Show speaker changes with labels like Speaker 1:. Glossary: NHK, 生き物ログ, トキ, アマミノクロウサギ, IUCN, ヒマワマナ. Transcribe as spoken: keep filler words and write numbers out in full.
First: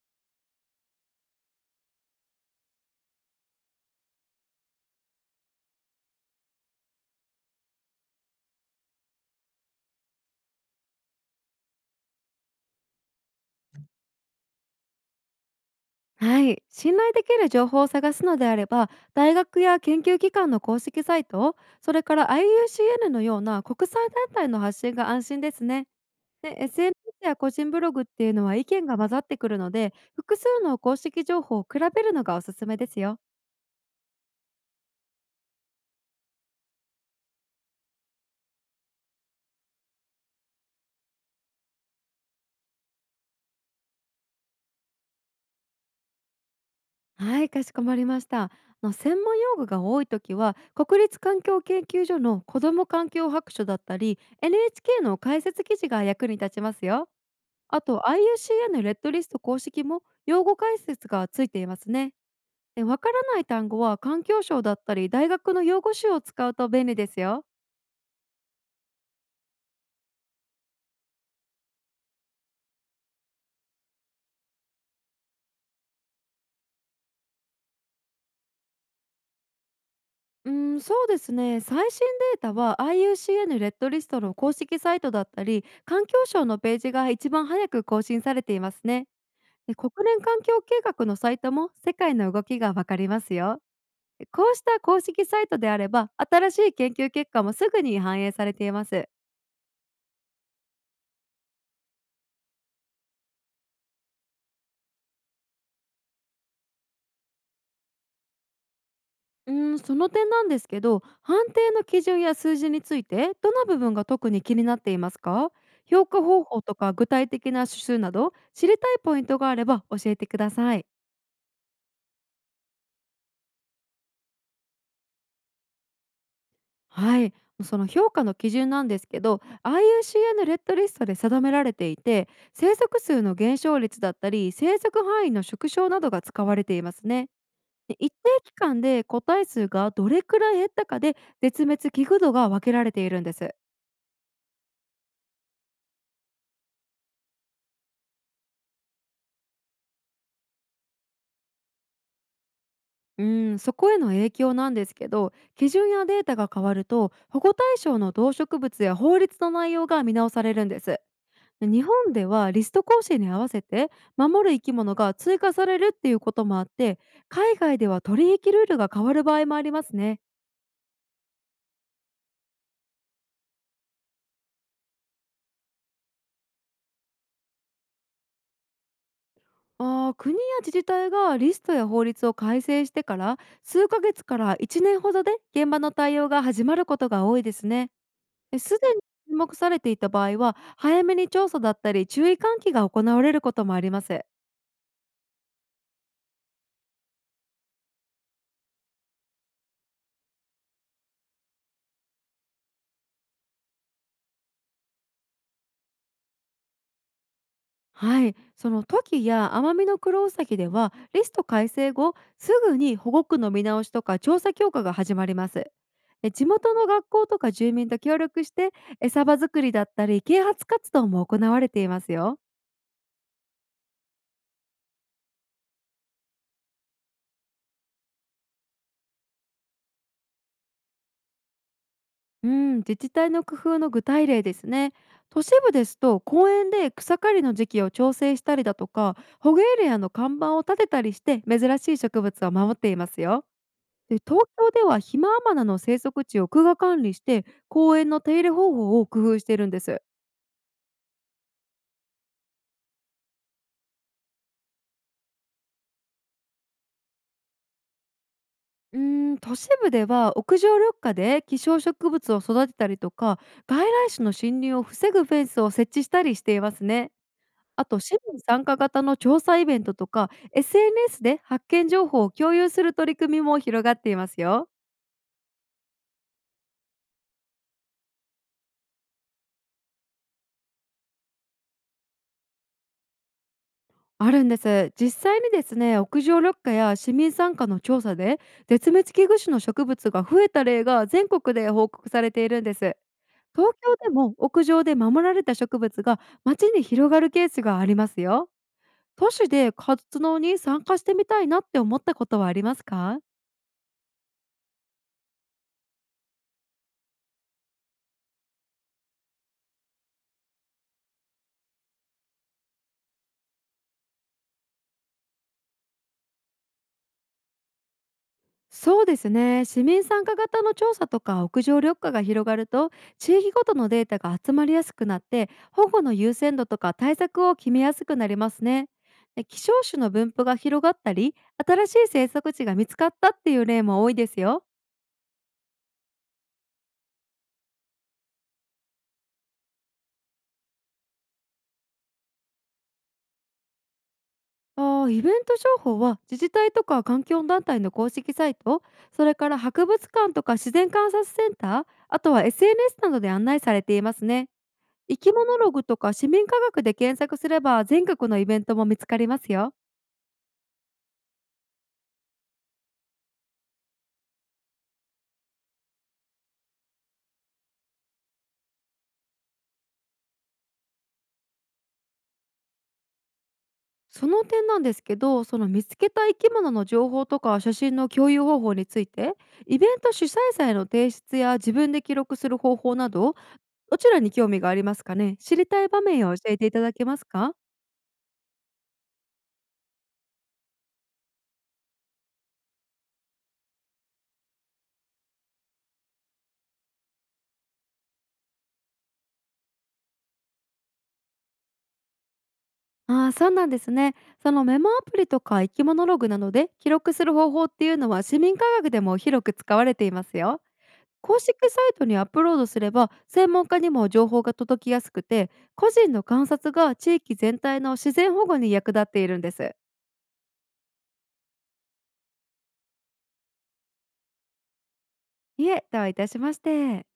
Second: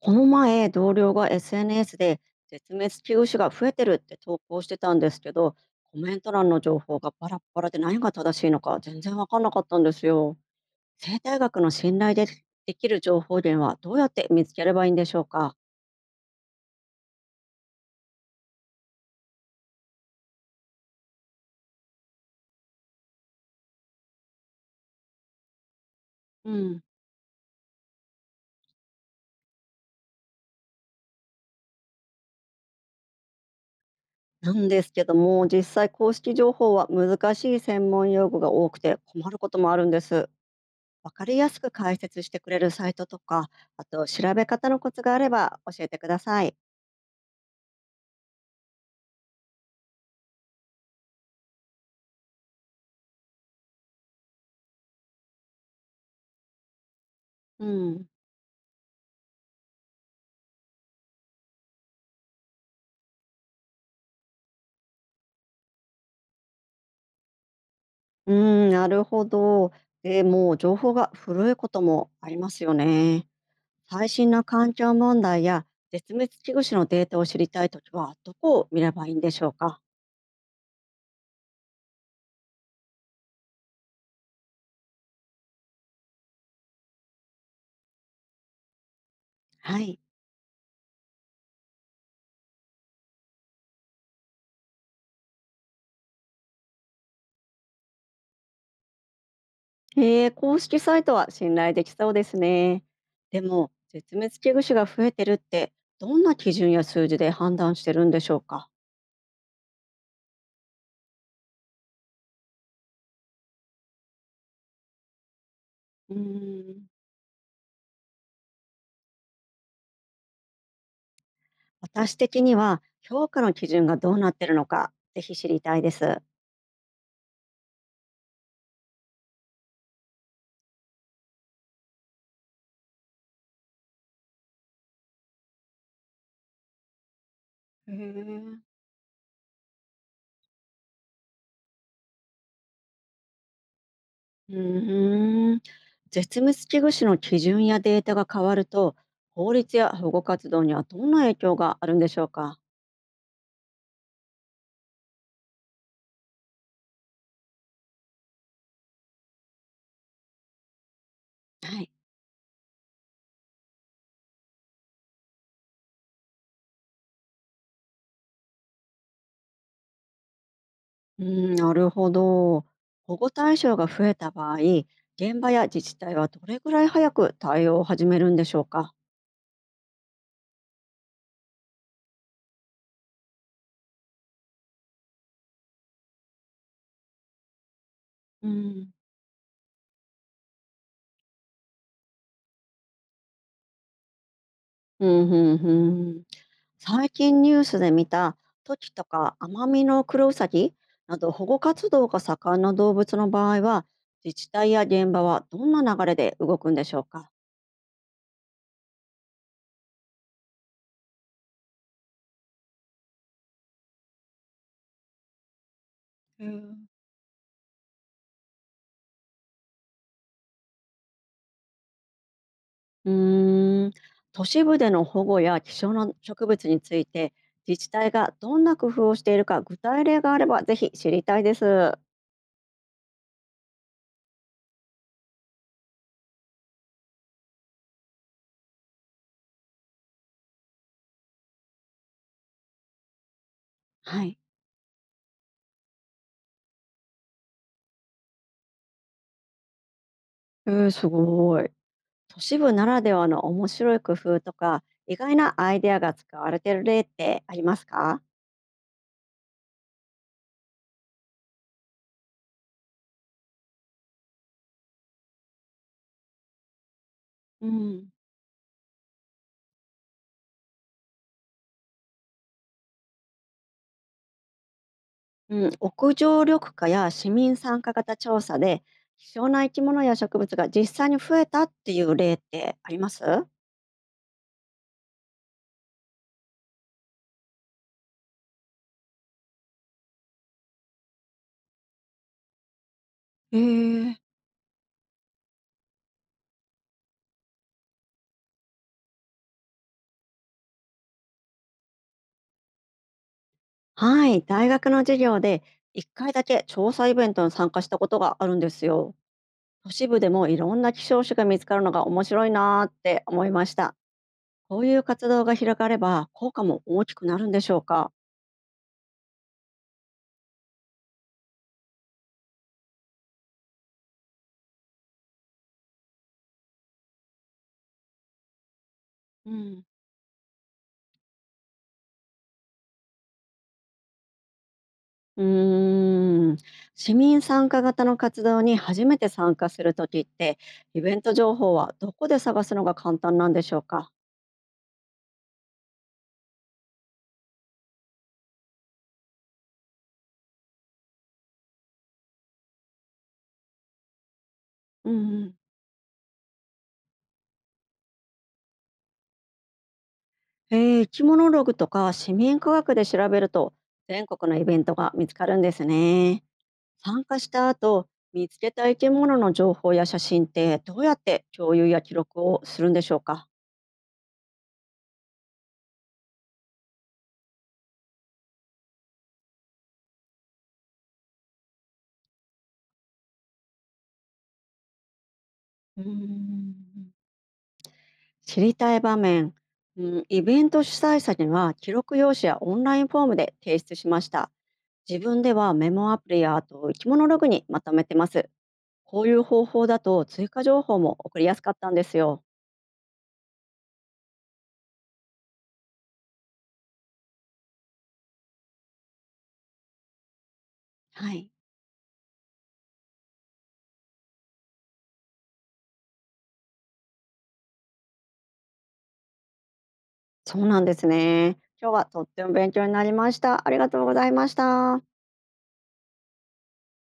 Speaker 1: この前、同僚が エスエヌエス で絶滅危惧種が増えてるって投稿してたんですけど、コメント欄の情報がバラッバラで何が正しいのか全然わかんなかったんですよ。生態学の信頼でできる情報源はどうやって見つければいいんでしょうか。
Speaker 2: はい、信頼できる情報を探すのであれば大学や研究機関の公式サイト、それから アイユーシーエヌ のような国際団体の発信が安心ですね。
Speaker 1: う
Speaker 2: で
Speaker 1: ん。
Speaker 2: エスエヌエス や個人ブログっていうのは意見が混ざってくるので、複数の公式情報を比べるのがおすすめですよ。
Speaker 1: なんですけども、実際公式情報は難しい専門用語が多くて困ることもあるんです。わかりやすく解説してくれるサイトとか、あと調べ方のコツがあれば教えてください。
Speaker 2: はい、かしこまりました。あの専門用語が多い時は国立環境研究所の子ども環境白書だったり エヌエイチケー の解説記事が役に立ちますよ。
Speaker 1: う
Speaker 2: あ
Speaker 1: ん。
Speaker 2: と アイユーシーエヌ レッドリスト公式も用語解説がついていますね。でわからない単語は環境省だったり大学の用語集を使うと便利ですよ。
Speaker 1: うーん、なるほど。えー、もう情報が古いこともありますよね。最新の環境問題や絶滅危惧種のデータを知りたいときは、どこを見ればいいんでしょうか。
Speaker 2: うん、そうですね。最新データは アイユーシーエヌ レッドリストの公式サイトだったり環境省のページが一番早く更新されていますね。で
Speaker 1: は
Speaker 2: 国
Speaker 1: い。
Speaker 2: 連環境計画のサイトも世界の動きがわかりますよ。こうした公式サイトであれば新しい研究結果もすぐに反映されています。
Speaker 1: えー、公式サイトは信頼できそうですね。でも、絶滅危惧種が増えてるって、どんな基準や数字で判断してるんでしょうか。
Speaker 2: うーん、その点なんですけど、判定の基準や数字について、どの部分が特に気になっていますか？評
Speaker 1: うー
Speaker 2: 価方法と
Speaker 1: ん。
Speaker 2: か具体的な指数など、知りたいポイントがあれば教えてください。
Speaker 1: 私的には、評価の基準がどうなってるのか、ぜひ知りたいです。
Speaker 2: はい、その評価の基準なんですけど、アイユーシーエヌ レッドリストで定められていて、生息数の減少率だったり、生息範囲の縮小などが使われていますね。
Speaker 1: へ
Speaker 2: で一定期
Speaker 1: え。
Speaker 2: 間で個体数がどれくらい減ったかで、絶滅危惧度が分けられているんです。
Speaker 1: うーん。絶滅危惧種の基準やデータが変わると、法律や保護活動にはどんな影響があるんでしょうか。
Speaker 2: うん、そこへの影響なんですけど、基準やデータが変わると保護対象の動植物や法律の内容が見直されるんです。で
Speaker 1: は
Speaker 2: 日
Speaker 1: い。
Speaker 2: 本ではリスト更新に合わせて守る生き物が追加されるっていうこともあって、海外では取引ルールが変わる場合もありますね。
Speaker 1: うーん、なるほど。保護対象が増えた場合、現場や自治体はどれぐらい早く対応を始めるんでしょうか。
Speaker 2: あー国や自治体がリストや法律を改正してから数ヶ月からいちねんほどで現場の対応が始まることが多いですね。
Speaker 1: う
Speaker 2: です
Speaker 1: ん。
Speaker 2: でに注目されていた場合は、早めに調査だったり注意喚起が行われることもあります。
Speaker 1: うん、うん、うん。最近ニュースで見たトキとかアマミノクロウサギなど保護活動が盛んな動物の場合は、自治体や現場はどんな流れで動くんでしょうか。
Speaker 2: はい、そのトキやアマミノクロウサギではリスト改正後すぐに保護区の見直しとか調査強化が始まります。で
Speaker 1: う
Speaker 2: 地元の
Speaker 1: ん。
Speaker 2: 学校とか住民と協力して餌場作りだったり啓発活動も行われていますよ。
Speaker 1: うーん、都市部での保護や希少な植物について、自治体がどんな工夫をしているか具体例があればぜひ知りたいです。
Speaker 2: うん、自治体の工夫の具体例ですね。都市部ですと公園で草刈りの時期を調整したりだとか保護エリアの看板を立てたりして珍しい植物を守っていますよ。で
Speaker 1: はい。
Speaker 2: 東京ではヒマワマナの生息地を区が管理して公園の手入れ方法を工夫しているんです。
Speaker 1: えー、すごい。都市部ならではの面白い工夫とか、意外なアイデアが使われている例ってありますか？
Speaker 2: うーん、都市部では屋上緑化で希少植物を育てたりとか外来種の侵入を防ぐフェンスを設置したりしていますね。
Speaker 1: う
Speaker 2: あと、
Speaker 1: ん。
Speaker 2: 市民参加型の調査イベントとか エスエヌエス で発見情報を共有する取り組みも広がっていますよ。
Speaker 1: うん、屋上緑化や市民参加型調査で、希少な生き物や植物が実際に増えたっていう例ってあります？
Speaker 2: あるんです、実際にですね、屋上緑化や市民参加の調査で絶滅危惧種の植物が増えた例が全国で報告されているんです。
Speaker 1: え
Speaker 2: 東京で
Speaker 1: ー
Speaker 2: も屋上で守られた植物が街に広がるケースがありますよ。都市で活動に参加してみたいなって思ったことはありますか？
Speaker 1: はい、大学の授業でいっかいだけ調査イベントに参加したことがあるんですよ。都市部でもいろんな希少種が見つかるのが面白いなーって思いました。こういう活動が広がれば効果も大きくなるんでしょうか？
Speaker 2: そうですね、市民参加型の調査とか屋上緑化が広がると地域ごとのデータが集まりやすくなって、保護の優先度とか対策を決めやすくなりますね。で
Speaker 1: う
Speaker 2: 希少
Speaker 1: ん、
Speaker 2: 種の分布が広がったり新しい生息地が見つかったっていう例も多いですよ。
Speaker 1: うーん、市民参加型の活動に初めて参加するときって、イベント情報はどこで探すのが簡単なんでしょうか？
Speaker 2: あーイベント情報は自治体とか環境団体の公式サイト、それから博物館とか自然観察センター、あとは エスエヌエス などで案内されていますね。
Speaker 1: う
Speaker 2: 生
Speaker 1: ん。
Speaker 2: き
Speaker 1: うん、
Speaker 2: 物ログとか市民科学で検索すれば全国のイベントも見つかりますよ。
Speaker 1: えー、生き物ログとか市民科学で調べると全国のイベントが見つかるんですね。参加した後、見つけた生き物の情報や写真ってどうやって共有や記録をするんでしょうか？
Speaker 2: その点なんですけど、その見つけた生き物の情報とか写真の共有方法について、イベント主催者への提出や自分で記録する方法など、どちらに興味がありますかね？知りたい場
Speaker 1: うー
Speaker 2: 面を教えていただけ
Speaker 1: ん、
Speaker 2: ますか？
Speaker 1: 知りたい場面、うん、イベント主催者には記録用紙やオンラインフォームで提出しました。自分ではメモアプリやあと生き物ログにまとめてます。こういう方法だと追加情報も送りやすかったんですよ。
Speaker 2: ああー、そうなんですね。そのメモアプリとか生き物ログなどで記録する方法っていうのは市民科学でも広く使われていますよ。
Speaker 1: は
Speaker 2: 公
Speaker 1: い、
Speaker 2: 式サイトにアップロードすれば専門家にも情報が届きやすくて、個人の観察が地域全体の自然保護に役立っているんです。
Speaker 1: そうなんですね。今日はとっても勉強になりました。ありがとうございました。
Speaker 2: いえ、どういたしまして。